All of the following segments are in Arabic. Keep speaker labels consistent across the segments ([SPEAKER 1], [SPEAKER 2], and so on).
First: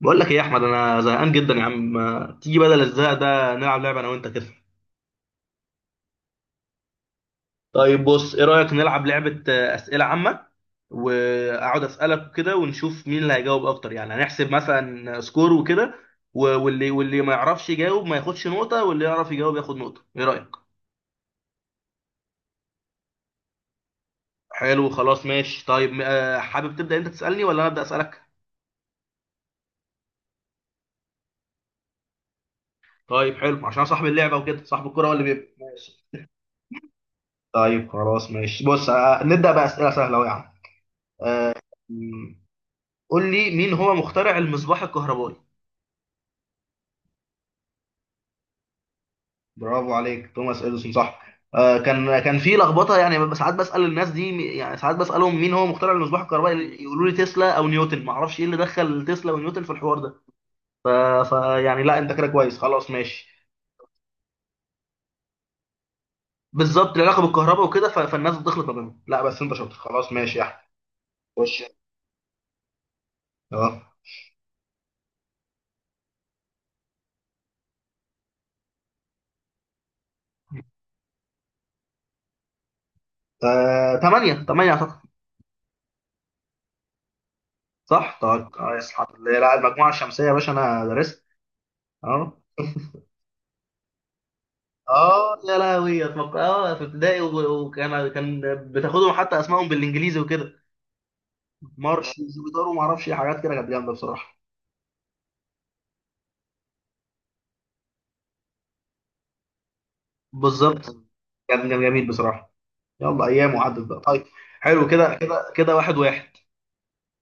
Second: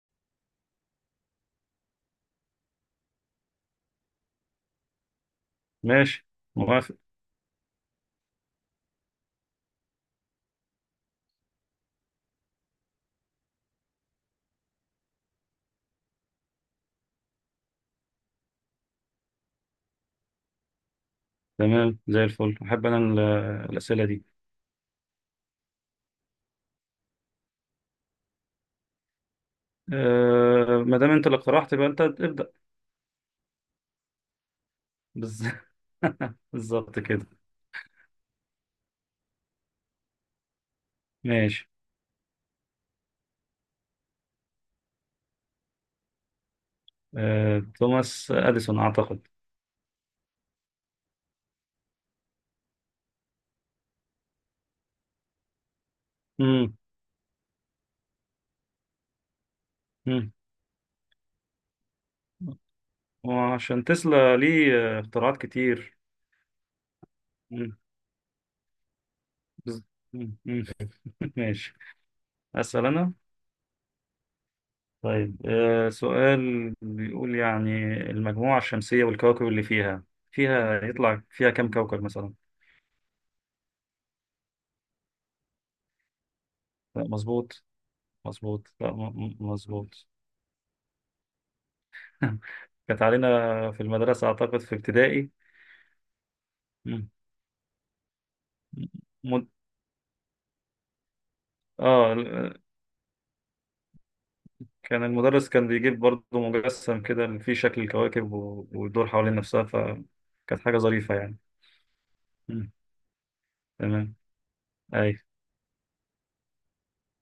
[SPEAKER 1] بقول لك ايه يا احمد، انا زهقان جدا يا عم. ما تيجي بدل الزهق ده نلعب لعبه انا وانت كده؟
[SPEAKER 2] ماشي. موافق.
[SPEAKER 1] طيب بص، ايه رايك نلعب لعبه، اسئله عامه. واقعد اسالك كده ونشوف مين اللي هيجاوب اكتر، يعني هنحسب مثلا سكور وكده. واللي ما يعرفش يجاوب ما ياخدش نقطه، واللي يعرف يجاوب ياخد نقطه. ايه رايك؟
[SPEAKER 2] تمام، زي الفل. احب انا الاسئله دي.
[SPEAKER 1] حلو خلاص ماشي. طيب حابب تبدا انت تسالني ولا انا ابدا اسالك؟
[SPEAKER 2] أه، ما دام انت اللي اقترحت يبقى انت ابدا.
[SPEAKER 1] طيب حلو، عشان صاحب اللعبه وكده، صاحب الكره هو اللي بيبدا.
[SPEAKER 2] بز-
[SPEAKER 1] ماشي.
[SPEAKER 2] بالظبط كده.
[SPEAKER 1] طيب خلاص ماشي، بص، نبدا بقى اسئله سهله أهو يا عم. آه،
[SPEAKER 2] ماشي.
[SPEAKER 1] قول لي مين هو مخترع المصباح الكهربائي؟
[SPEAKER 2] أه، توماس اديسون اعتقد.
[SPEAKER 1] برافو عليك، توماس اديسون صح. كان في لخبطه يعني، ببقى ساعات بسال الناس دي، يعني ساعات بسالهم مين هو مخترع المصباح
[SPEAKER 2] امم
[SPEAKER 1] الكهربائي يقولوا لي تسلا او نيوتن. ما اعرفش ايه اللي دخل تسلا ونيوتن في الحوار ده.
[SPEAKER 2] امم
[SPEAKER 1] فيعني لا، انت كده كويس، خلاص ماشي.
[SPEAKER 2] وعشان تسلا ليه اختراعات كتير.
[SPEAKER 1] بالظبط، العلاقه بالكهرباء
[SPEAKER 2] مم.
[SPEAKER 1] وكده، فالناس بتخلط ما بينهم. لا بس انت شاطر،
[SPEAKER 2] بز-
[SPEAKER 1] خلاص
[SPEAKER 2] مم.
[SPEAKER 1] ماشي يا احمد.
[SPEAKER 2] مم.
[SPEAKER 1] خش.
[SPEAKER 2] ماشي. اسال انا.
[SPEAKER 1] اه
[SPEAKER 2] طيب، سؤال بيقول يعني، المجموعه الشمسيه والكواكب اللي فيها، يطلع فيها كم كوكب مثلا.
[SPEAKER 1] 8 8 اعتقد.
[SPEAKER 2] لا، مظبوط.
[SPEAKER 1] صح طيب
[SPEAKER 2] مظبوط،
[SPEAKER 1] كويس،
[SPEAKER 2] لا
[SPEAKER 1] الحمد لله. لا المجموعه
[SPEAKER 2] مظبوط.
[SPEAKER 1] الشمسيه يا باشا انا درست. اه
[SPEAKER 2] كانت علينا في المدرسة أعتقد في ابتدائي.
[SPEAKER 1] اه يا لهوي، اتوقع في
[SPEAKER 2] مم.
[SPEAKER 1] ابتدائي، وكان بتاخدهم حتى
[SPEAKER 2] مد...
[SPEAKER 1] اسمائهم بالانجليزي وكده.
[SPEAKER 2] آه
[SPEAKER 1] مارش
[SPEAKER 2] ال-
[SPEAKER 1] زوبيتار وما اعرفش إيه، حاجات كده كانت جامده بصراحه.
[SPEAKER 2] المدرس كان بيجيب برضه مجسم كده اللي فيه شكل الكواكب ويدور حوالين نفسها، فكانت حاجة
[SPEAKER 1] بالظبط.
[SPEAKER 2] ظريفة يعني.
[SPEAKER 1] كان جميل بصراحه.
[SPEAKER 2] مم.
[SPEAKER 1] يلا، ايام وعدت بقى.
[SPEAKER 2] تمام.
[SPEAKER 1] طيب حلو كده
[SPEAKER 2] أي.
[SPEAKER 1] كده كده، واحد واحد.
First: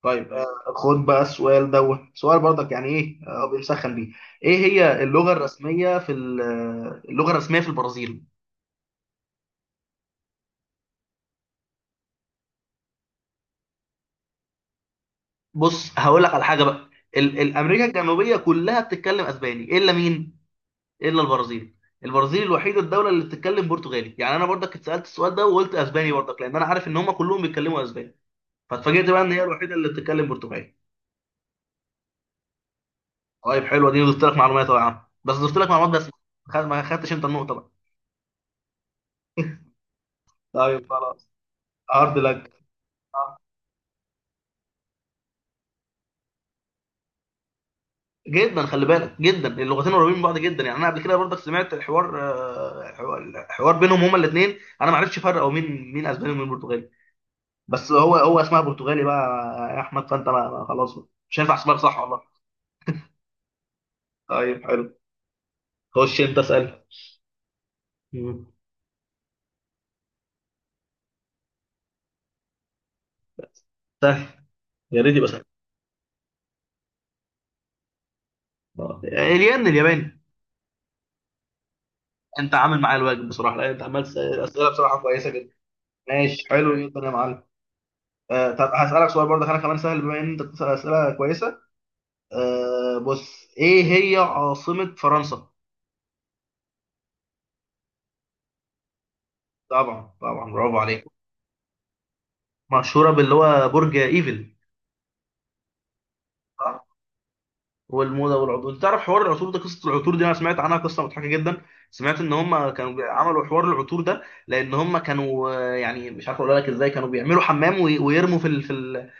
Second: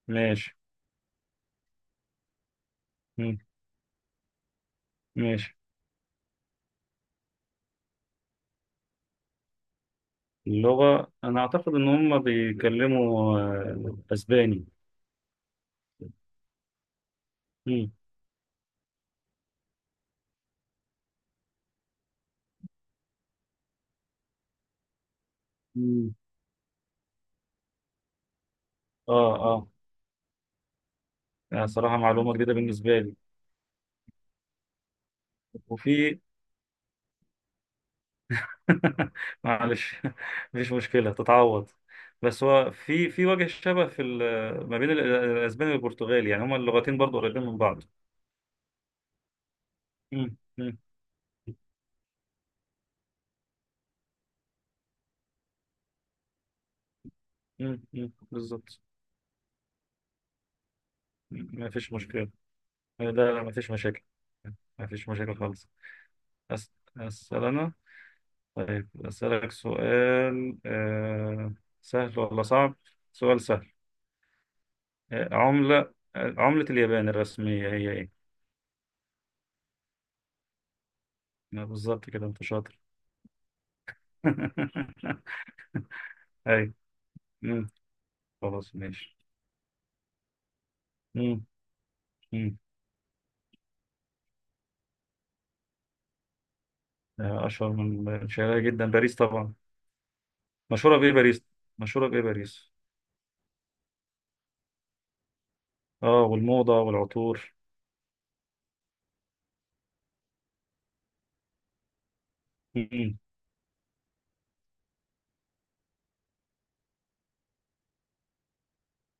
[SPEAKER 1] طيب،
[SPEAKER 2] ماشي.
[SPEAKER 1] خد بقى السؤال دوت، سؤال برضك يعني ايه،
[SPEAKER 2] مم.
[SPEAKER 1] بنسخن بيه. ايه هي
[SPEAKER 2] ماشي.
[SPEAKER 1] اللغه الرسميه في البرازيل؟
[SPEAKER 2] اللغة أنا أعتقد إن هم بيتكلموا أسباني.
[SPEAKER 1] بص هقول لك على حاجه بقى. الامريكا
[SPEAKER 2] مم.
[SPEAKER 1] الجنوبيه كلها بتتكلم اسباني، الا مين؟ الا البرازيل. البرازيل الوحيده الدوله اللي بتتكلم برتغالي. يعني انا برضك اتسالت السؤال ده وقلت اسباني
[SPEAKER 2] مم.
[SPEAKER 1] برضك، لان انا عارف ان هم كلهم بيتكلموا اسباني. فاتفاجئت بقى ان
[SPEAKER 2] آه،
[SPEAKER 1] هي
[SPEAKER 2] آه،
[SPEAKER 1] الوحيده اللي بتتكلم برتغالي.
[SPEAKER 2] يعني صراحة معلومة جديدة بالنسبة لي.
[SPEAKER 1] طيب حلوه دي، ضفت لك معلومات يا عم. بس ضفت لك معلومات بس،
[SPEAKER 2] وفي،
[SPEAKER 1] ما خدتش انت النقطه بقى.
[SPEAKER 2] معلش، مفيش
[SPEAKER 1] طيب
[SPEAKER 2] مشكلة،
[SPEAKER 1] خلاص.
[SPEAKER 2] تتعوض.
[SPEAKER 1] هارد
[SPEAKER 2] بس
[SPEAKER 1] لك.
[SPEAKER 2] هو في
[SPEAKER 1] آه.
[SPEAKER 2] وجه شبه في ما بين الاسباني والبرتغالي، يعني هما اللغتين برضو قريبين من بعض.
[SPEAKER 1] جدا خلي بالك، جدا اللغتين قريبين من
[SPEAKER 2] مم،
[SPEAKER 1] بعض جدا. يعني
[SPEAKER 2] مم،
[SPEAKER 1] انا قبل كده برضك سمعت حوار آه، حوار حوار بينهم هما الاثنين، انا ما عرفتش افرق هو مين مين اسباني ومين برتغالي.
[SPEAKER 2] مم،
[SPEAKER 1] بس
[SPEAKER 2] مم،
[SPEAKER 1] هو اسمها
[SPEAKER 2] بالظبط.
[SPEAKER 1] برتغالي بقى يا احمد، فانت خلاص، مش هينفع
[SPEAKER 2] ما
[SPEAKER 1] اسمها
[SPEAKER 2] فيش
[SPEAKER 1] صح
[SPEAKER 2] مشكلة.
[SPEAKER 1] والله.
[SPEAKER 2] لا لا، ما فيش مشاكل.
[SPEAKER 1] طيب
[SPEAKER 2] ما
[SPEAKER 1] حلو.
[SPEAKER 2] فيش مشاكل خالص.
[SPEAKER 1] خش انت اسال.
[SPEAKER 2] أس- أسأل أنا.
[SPEAKER 1] مم.
[SPEAKER 2] طيب أسألك سؤال سهل ولا صعب؟ سؤال سهل.
[SPEAKER 1] سهل. يا ريت يبقى سهل.
[SPEAKER 2] عملة، عملة اليابان الرسمية هي إيه؟
[SPEAKER 1] الين الياباني.
[SPEAKER 2] بالظبط كده، أنت
[SPEAKER 1] انت
[SPEAKER 2] شاطر.
[SPEAKER 1] عامل معايا الواجب بصراحه، لان انت عمال تسال اسئله بصراحه كويسه جدا. ماشي
[SPEAKER 2] أي.
[SPEAKER 1] حلو جدا يا معلم. طب
[SPEAKER 2] خلاص
[SPEAKER 1] هسالك
[SPEAKER 2] ماشي.
[SPEAKER 1] سؤال برضه انا كمان سهل، بما ان انت بتسال اسئله
[SPEAKER 2] مم.
[SPEAKER 1] كويسه.
[SPEAKER 2] مم.
[SPEAKER 1] بص، ايه هي عاصمه فرنسا؟
[SPEAKER 2] اشهر من شهرها جدا، باريس طبعا.
[SPEAKER 1] طبعا طبعا، برافو
[SPEAKER 2] مشهوره
[SPEAKER 1] عليك.
[SPEAKER 2] بايه باريس؟ مشهوره بايه باريس؟
[SPEAKER 1] مشهوره باللي هو برج ايفل.
[SPEAKER 2] اه، والموضه والعطور.
[SPEAKER 1] والموزه والعطور. انت تعرف حوار العطور ده، قصه العطور دي انا سمعت عنها قصه مضحكه جدا. سمعت ان هم كانوا
[SPEAKER 2] مم.
[SPEAKER 1] عملوا حوار العطور ده، لان هم كانوا يعني مش عارف اقول لك ازاي، كانوا بيعملوا حمام ويرموا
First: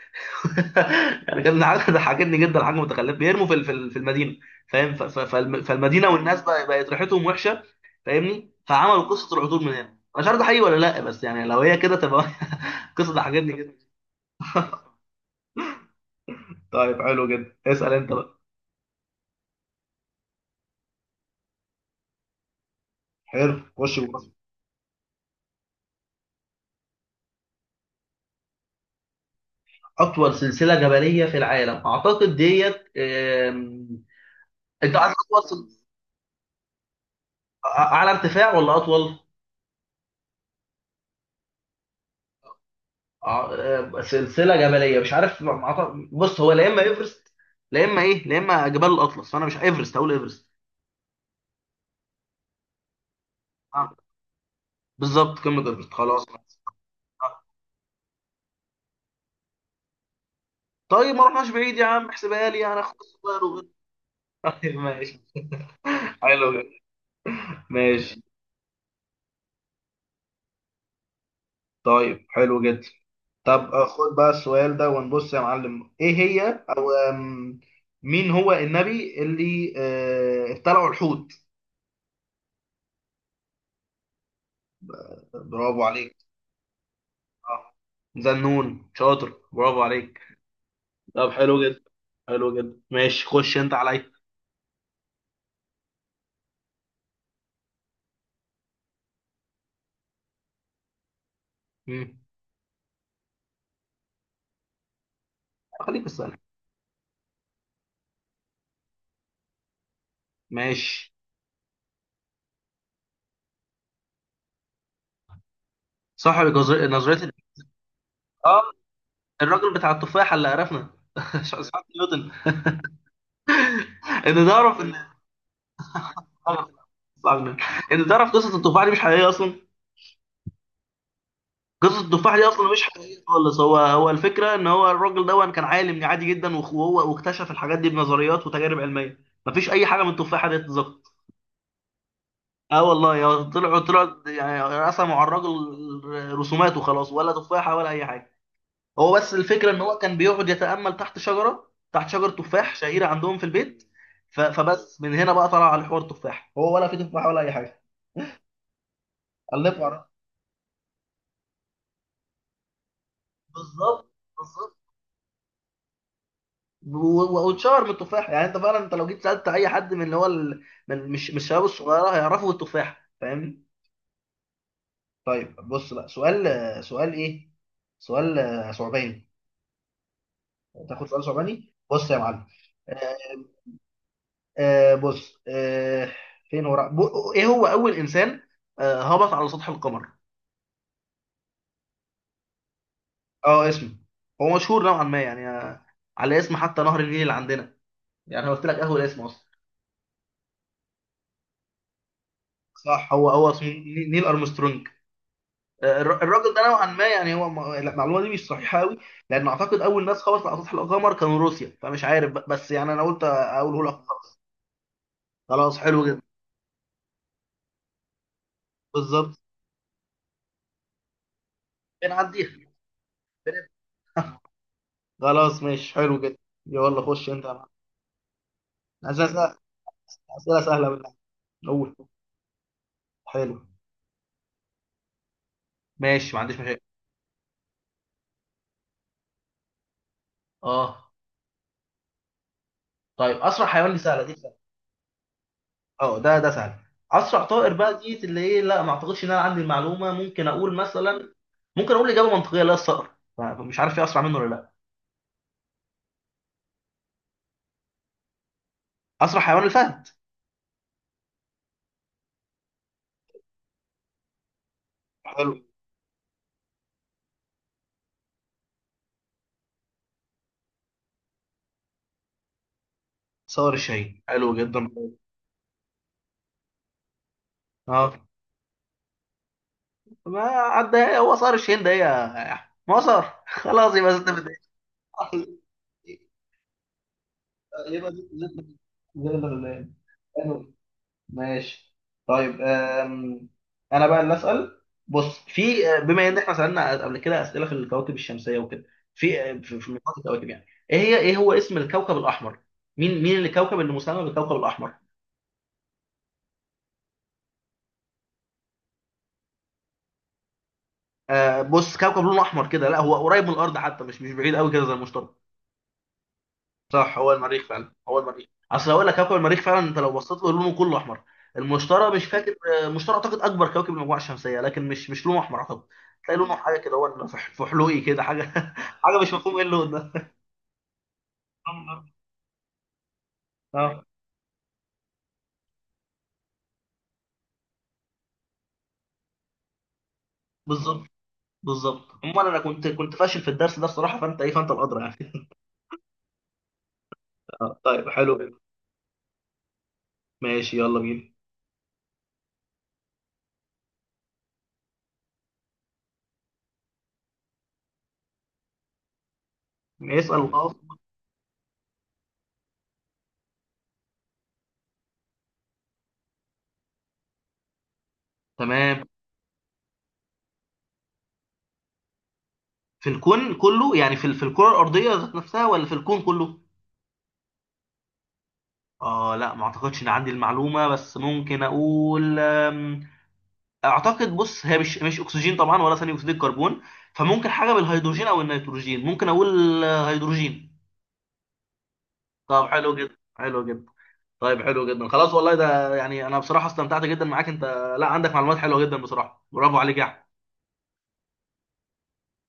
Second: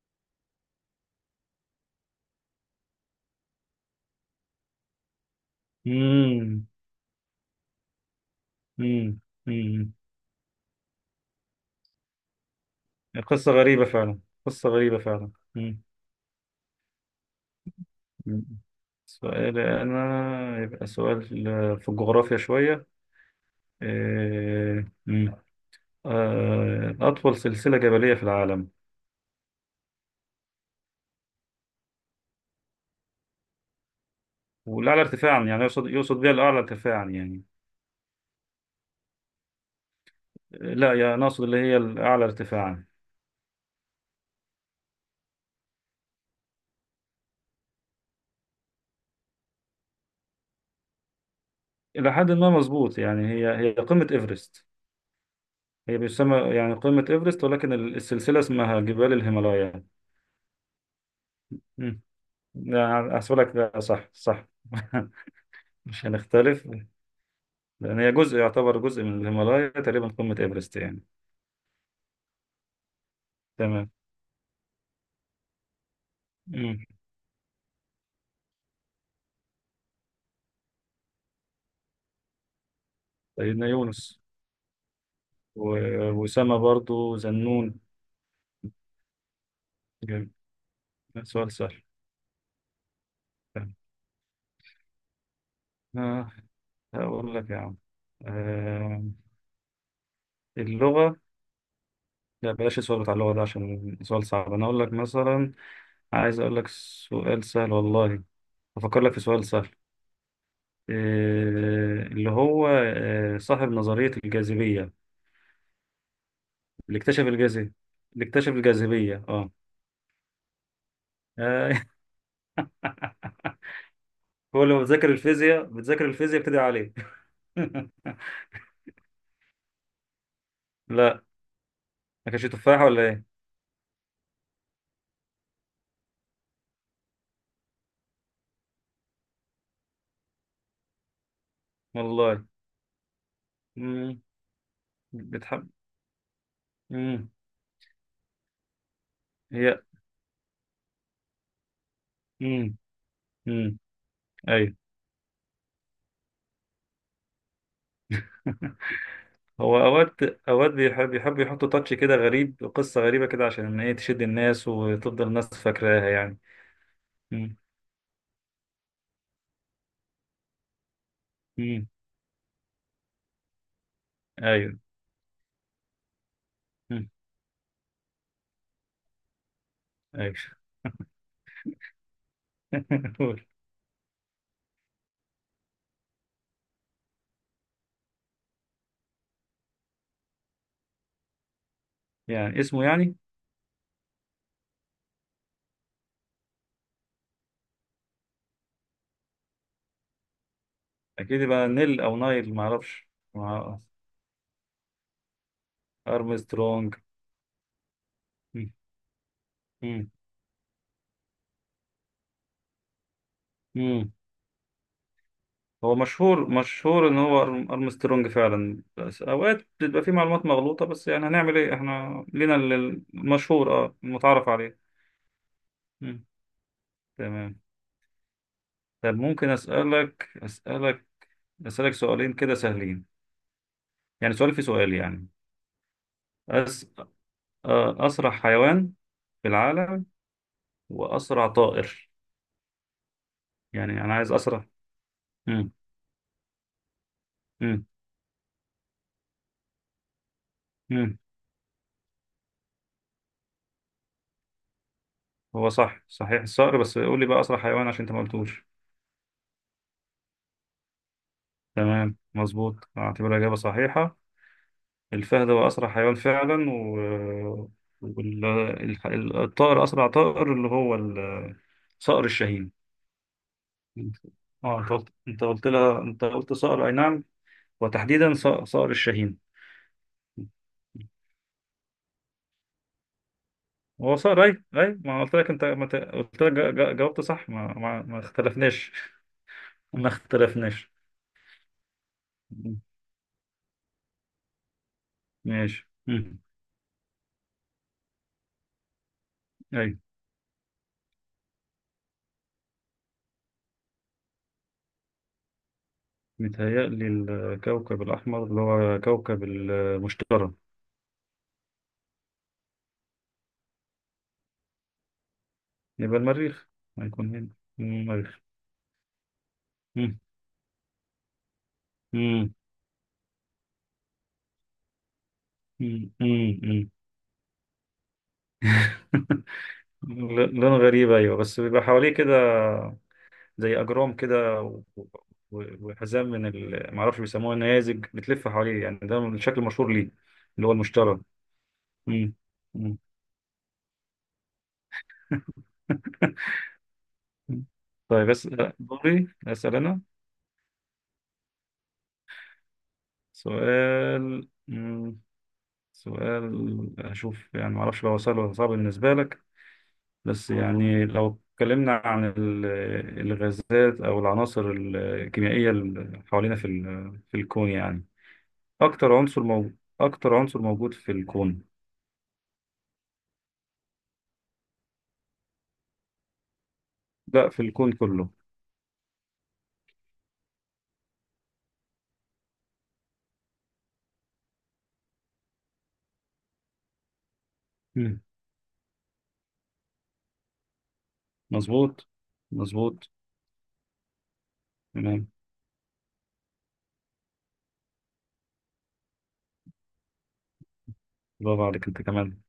[SPEAKER 1] يعني كان حاجه ضحكتني جدا، حاجه متخلفه، بيرموا في المدينه. فاهم، فالمدينه، والناس بقى
[SPEAKER 2] مم.
[SPEAKER 1] بقت ريحتهم وحشه، فاهمني، فعملوا
[SPEAKER 2] مم.
[SPEAKER 1] قصه العطور من هنا.
[SPEAKER 2] مم.
[SPEAKER 1] أنا مش عارف ده حقيقي ولا لا، بس يعني لو هي كده تبقى. قصه
[SPEAKER 2] قصه
[SPEAKER 1] ضحكتني جدا.
[SPEAKER 2] غريبه فعلا، قصه غريبه فعلا. مم.
[SPEAKER 1] طيب حلو جدا. اسال انت بقى.
[SPEAKER 2] مم. سؤال انا، يبقى سؤال في الجغرافيا شويه.
[SPEAKER 1] حلو، خش بقى.
[SPEAKER 2] مم. اطول سلسله جبليه في العالم
[SPEAKER 1] اطول سلسله جبليه في العالم، اعتقد ديت. انت
[SPEAKER 2] والاعلى
[SPEAKER 1] عايز
[SPEAKER 2] ارتفاعا، يعني يقصد بها الاعلى ارتفاعا يعني.
[SPEAKER 1] اعلى ارتفاع ولا اطول؟
[SPEAKER 2] لا يا ناقصد اللي هي الاعلى ارتفاعا.
[SPEAKER 1] سلسله جبليه مش عارف، ما- ما أعتقد- بص، هو لا اما ايفرست، لا اما جبال الاطلس. فانا مش ايفرست اقول ايفرست.
[SPEAKER 2] إلى حد ما مظبوط، يعني هي
[SPEAKER 1] آه،
[SPEAKER 2] قمة إيفرست.
[SPEAKER 1] بالظبط قمه ايفرست،
[SPEAKER 2] هي
[SPEAKER 1] خلاص.
[SPEAKER 2] بيسمى يعني قمة إيفرست،
[SPEAKER 1] آه،
[SPEAKER 2] ولكن السلسلة اسمها جبال الهيمالايا.
[SPEAKER 1] طيب ما رحناش بعيد يا
[SPEAKER 2] مم.
[SPEAKER 1] عم، احسبها لي انا، اخد
[SPEAKER 2] لا،
[SPEAKER 1] الصغير
[SPEAKER 2] أحسبلك، ده صح صح.
[SPEAKER 1] طيب ماشي
[SPEAKER 2] مش
[SPEAKER 1] حلو
[SPEAKER 2] هنختلف.
[SPEAKER 1] جدا
[SPEAKER 2] لأن هي
[SPEAKER 1] ماشي.
[SPEAKER 2] جزء، يعتبر جزء من الهيمالايا تقريبا قمة إيفرست يعني.
[SPEAKER 1] طيب حلو جدا. طب
[SPEAKER 2] تمام.
[SPEAKER 1] خد بقى السؤال ده ونبص يا معلم، ايه هي
[SPEAKER 2] مم.
[SPEAKER 1] او آم، مين هو النبي اللي ابتلعه الحوت؟
[SPEAKER 2] سيدنا يونس.
[SPEAKER 1] برافو عليك.
[SPEAKER 2] وأسامة برضو،
[SPEAKER 1] اه،
[SPEAKER 2] ذنون.
[SPEAKER 1] ذنون، شاطر، برافو عليك.
[SPEAKER 2] جميل.
[SPEAKER 1] طب
[SPEAKER 2] سؤال
[SPEAKER 1] حلو
[SPEAKER 2] سهل.
[SPEAKER 1] جدا. حلو جدا ماشي، خش انت
[SPEAKER 2] تمام.
[SPEAKER 1] عليا.
[SPEAKER 2] آه، هقول لك يا عم، آه، اللغة.
[SPEAKER 1] مم.
[SPEAKER 2] لا، بلاش السؤال بتاع اللغة ده، عشان سؤال صعب، أنا أقول لك مثلا.
[SPEAKER 1] خليك في السؤال.
[SPEAKER 2] عايز اقول لك سؤال سهل والله، افكر لك في سؤال سهل.
[SPEAKER 1] ماشي.
[SPEAKER 2] إيه اللي هو، إيه صاحب نظرية الجاذبية؟
[SPEAKER 1] صاحب
[SPEAKER 2] اللي اكتشف
[SPEAKER 1] نظرية
[SPEAKER 2] الجاذبية، اللي اكتشف
[SPEAKER 1] اه
[SPEAKER 2] الجاذبية. اه.
[SPEAKER 1] الراجل بتاع التفاحة اللي عرفنا،
[SPEAKER 2] آه،
[SPEAKER 1] اسحاق نيوتن. ان
[SPEAKER 2] هو اللي
[SPEAKER 1] تعرف ان،
[SPEAKER 2] بتذاكر الفيزياء، بتدعي
[SPEAKER 1] آه،
[SPEAKER 2] عليه.
[SPEAKER 1] إسحاق نيوتن. ان تعرف قصة التفاحة دي مش حقيقية اصلا.
[SPEAKER 2] لا،
[SPEAKER 1] قصة
[SPEAKER 2] ما
[SPEAKER 1] التفاح دي
[SPEAKER 2] كانش
[SPEAKER 1] أصلا مش
[SPEAKER 2] تفاحة ولا
[SPEAKER 1] حقيقية
[SPEAKER 2] ايه؟
[SPEAKER 1] خالص. هو الفكرة، إن هو الراجل ده كان عالم عادي جدا، وهو واكتشف الحاجات دي بنظريات وتجارب علمية. مفيش أي حاجة من التفاحة دي اتظبطت.
[SPEAKER 2] والله.
[SPEAKER 1] اه والله، يا طلعوا
[SPEAKER 2] امم.
[SPEAKER 1] طلعوا يعني رسموا على
[SPEAKER 2] بتحب.
[SPEAKER 1] الراجل رسومات وخلاص،
[SPEAKER 2] امم.
[SPEAKER 1] ولا تفاحة ولا أي حاجة. هو بس الفكرة
[SPEAKER 2] هي.
[SPEAKER 1] إن هو كان بيقعد يتأمل تحت شجرة تفاح
[SPEAKER 2] امم.
[SPEAKER 1] شهيرة عندهم في
[SPEAKER 2] امم.
[SPEAKER 1] البيت.
[SPEAKER 2] ايوه.
[SPEAKER 1] فبس من هنا بقى طلع على حوار التفاح، هو ولا في تفاحة ولا أي حاجة.
[SPEAKER 2] هو
[SPEAKER 1] ألفوا على.
[SPEAKER 2] اوقات، بيحب، يحطوا تاتش كده غريب، قصة غريبة كده عشان ايه
[SPEAKER 1] بالظبط
[SPEAKER 2] تشد الناس
[SPEAKER 1] بالظبط.
[SPEAKER 2] وتفضل الناس فاكراها يعني.
[SPEAKER 1] واتشهر بالتفاح. يعني انت فعلا، انت لو جيت سالت اي حد من اللي هو من مش الشباب
[SPEAKER 2] مم.
[SPEAKER 1] الصغيره هيعرفوا التفاح، فاهمني.
[SPEAKER 2] ايوه.
[SPEAKER 1] طيب بص بقى، سؤال
[SPEAKER 2] مم.
[SPEAKER 1] سؤال ايه، سؤال ثعباني.
[SPEAKER 2] ايوه.
[SPEAKER 1] تاخد سؤال ثعباني، بص يا معلم. آه
[SPEAKER 2] قول.
[SPEAKER 1] بص، فين هو رأ- بو- ايه هو اول انسان هبط على سطح القمر؟
[SPEAKER 2] يعني اسمه يعني؟
[SPEAKER 1] اه، اسمه، هو مشهور نوعا ما يعني. على اسم حتى نهر النيل اللي عندنا، يعني أنا قلت لك اول اسم اصلا.
[SPEAKER 2] اكيد يبقى نيل او نايل، ما اعرفش.
[SPEAKER 1] صح، هو اسمه
[SPEAKER 2] مع-
[SPEAKER 1] نيل ارمسترونج. الراجل ده نوعا
[SPEAKER 2] ارمسترونج.
[SPEAKER 1] ما يعني، هو لا، المعلومه دي مش
[SPEAKER 2] مم.
[SPEAKER 1] صحيحه قوي، لان اعتقد اول
[SPEAKER 2] مم.
[SPEAKER 1] ناس خبطت على سطح القمر كانوا روسيا، فمش عارف بقى، بس يعني انا قلت اقوله لك
[SPEAKER 2] مم.
[SPEAKER 1] خلاص. خلاص،
[SPEAKER 2] هو
[SPEAKER 1] حلو جدا.
[SPEAKER 2] مشهور مشهور ان هو ارمسترونج فعلا، بس
[SPEAKER 1] بالظبط.
[SPEAKER 2] اوقات بتبقى في معلومات مغلوطة، بس يعني هنعمل ايه، احنا
[SPEAKER 1] بنعديها.
[SPEAKER 2] لينا
[SPEAKER 1] بن-
[SPEAKER 2] المشهور، المتعارف عليه.
[SPEAKER 1] خلاص ماشي حلو
[SPEAKER 2] مم.
[SPEAKER 1] جدا. يلا خش انت يا
[SPEAKER 2] تمام.
[SPEAKER 1] معلم.
[SPEAKER 2] طب
[SPEAKER 1] اسئله
[SPEAKER 2] ممكن اسالك
[SPEAKER 1] اسئله سهله
[SPEAKER 2] اسالك
[SPEAKER 1] بالله. قول.
[SPEAKER 2] اسالك سؤالين كده سهلين؟
[SPEAKER 1] حلو.
[SPEAKER 2] يعني سؤال في سؤال يعني.
[SPEAKER 1] ماشي ما عنديش مشاكل.
[SPEAKER 2] أس... اسرع حيوان في العالم،
[SPEAKER 1] اه
[SPEAKER 2] واسرع طائر.
[SPEAKER 1] طيب، اسرع حيوان دي
[SPEAKER 2] يعني انا
[SPEAKER 1] سهله،
[SPEAKER 2] عايز
[SPEAKER 1] دي سهله.
[SPEAKER 2] اسرع. امم.
[SPEAKER 1] اه، ده سهل. اسرع طائر
[SPEAKER 2] امم.
[SPEAKER 1] بقى دي اللي ايه، لا ما اعتقدش ان انا عندي المعلومه، ممكن اقول
[SPEAKER 2] امم.
[SPEAKER 1] مثلا، ممكن اقول اجابه منطقيه، لا الصقر، فمش عارف ايه اسرع منه ولا لا.
[SPEAKER 2] هو صح، صحيح الصقر، بس قول لي بقى اسرع حيوان عشان انت ما قلتوش.
[SPEAKER 1] اسرع حيوان الفهد.
[SPEAKER 2] تمام، مظبوط، اعتبرها اجابه صحيحه. الفهد
[SPEAKER 1] حلو.
[SPEAKER 2] هو اسرع حيوان فعلا. وال... الطائر، اسرع طائر، اللي هو صقر الشاهين.
[SPEAKER 1] صقر الشاهين
[SPEAKER 2] انت-
[SPEAKER 1] حلو
[SPEAKER 2] اه،
[SPEAKER 1] جدا.
[SPEAKER 2] انت قلت، انت قلت لها انت قلت صقر، اي نعم.
[SPEAKER 1] اه،
[SPEAKER 2] وتحديدا صقر الشاهين.
[SPEAKER 1] ما عدى هو صقر الشاهين ده يا، ما صار، خلاص يبقى
[SPEAKER 2] هو
[SPEAKER 1] ست
[SPEAKER 2] صقر،
[SPEAKER 1] بدقايق.
[SPEAKER 2] اي اي ما قلت لك، انت ما ت- قلت لك، جاوبت صح،
[SPEAKER 1] يبقى
[SPEAKER 2] ما
[SPEAKER 1] زي زي-
[SPEAKER 2] اختلفناش.
[SPEAKER 1] زي الغلاب.
[SPEAKER 2] ما
[SPEAKER 1] حلو
[SPEAKER 2] اختلفناش.
[SPEAKER 1] ماشي. طيب. انا بقى اللي اسال. بص، في
[SPEAKER 2] ماشي.
[SPEAKER 1] آه، بما ان
[SPEAKER 2] مم.
[SPEAKER 1] احنا سالنا قبل كده اسئله في الكواكب الشمسيه وكده، في آه، في في
[SPEAKER 2] أيوة.
[SPEAKER 1] مجموعة الكواكب، يعني ايه هو اسم الكوكب الاحمر، مين الكوكب اللي مسمى بالكوكب الاحمر؟
[SPEAKER 2] متهيألي الكوكب الأحمر اللي هو كوكب المشتري.
[SPEAKER 1] بص، كوكب لونه احمر كده، لا هو قريب من الارض حتى، مش بعيد قوي كده زي المشتري.
[SPEAKER 2] يبقى المريخ.
[SPEAKER 1] صح،
[SPEAKER 2] هيكون
[SPEAKER 1] هو
[SPEAKER 2] هنا.
[SPEAKER 1] المريخ فعلا،
[SPEAKER 2] مم،
[SPEAKER 1] هو
[SPEAKER 2] المريخ.
[SPEAKER 1] المريخ. اصل هقول لك كوكب المريخ فعلا، انت لو
[SPEAKER 2] مم.
[SPEAKER 1] بصيت له لونه كله احمر. المشتري مش
[SPEAKER 2] مم.
[SPEAKER 1] فاكر. المشتري اعتقد اكبر كوكب المجموعه الشمسيه، لكن مش لونه احمر اعتقد،
[SPEAKER 2] مم.
[SPEAKER 1] تلاقي لونه
[SPEAKER 2] مم.
[SPEAKER 1] حاجه
[SPEAKER 2] مم.
[SPEAKER 1] كده، هو في فحلوقي كده حاجه. حاجه مش مفهوم ايه اللون ده.
[SPEAKER 2] لون غريب، أيوة، بس بيبقى حواليه كده زي
[SPEAKER 1] اه،
[SPEAKER 2] أجرام كده، وحزام من معرفش بيسموها النيازج بتلف حواليه، يعني ده الشكل المشهور ليه، اللي هو
[SPEAKER 1] بالظبط
[SPEAKER 2] المشتري.
[SPEAKER 1] بالظبط.
[SPEAKER 2] مم.
[SPEAKER 1] عموما انا كنت
[SPEAKER 2] مم.
[SPEAKER 1] كنت فاشل في الدرس ده بصراحه، فانت الادرى يعني. طيب
[SPEAKER 2] طيب،
[SPEAKER 1] حلو.
[SPEAKER 2] بس دوري أسأل أنا.
[SPEAKER 1] ماشي يلا بينا.
[SPEAKER 2] سؤال. مم. سؤال، أشوف يعني، معرفش لو سهل ولا صعب بالنسبة لك.
[SPEAKER 1] اسال
[SPEAKER 2] بس
[SPEAKER 1] وخلاص.
[SPEAKER 2] يعني لو اتكلمنا عن الغازات أو العناصر الكيميائية اللي حوالينا في في الكون يعني،
[SPEAKER 1] تمام.
[SPEAKER 2] أكتر عنصر موجود، أكتر عنصر موجود في الكون.
[SPEAKER 1] في الكون كله يعني، في الكرة الأرضية ذات نفسها ولا في الكون كله؟
[SPEAKER 2] لا، في الكون كله.
[SPEAKER 1] اه لا، ما اعتقدش ان عندي المعلومة، بس ممكن اقول. اعتقد، بص، هي مش اكسجين طبعا ولا ثاني اكسيد الكربون، فممكن حاجة
[SPEAKER 2] مم.
[SPEAKER 1] بالهيدروجين او النيتروجين، ممكن اقول هيدروجين.
[SPEAKER 2] مظبوط.
[SPEAKER 1] طب حلو
[SPEAKER 2] مظبوط.
[SPEAKER 1] جدا حلو جدا. طيب حلو جدا،
[SPEAKER 2] تمام.
[SPEAKER 1] خلاص والله. ده يعني انا بصراحة استمتعت جدا معاك انت. لا عندك معلومات حلوة جدا بصراحة، برافو عليك يا
[SPEAKER 2] برافو عليك أنت كمان.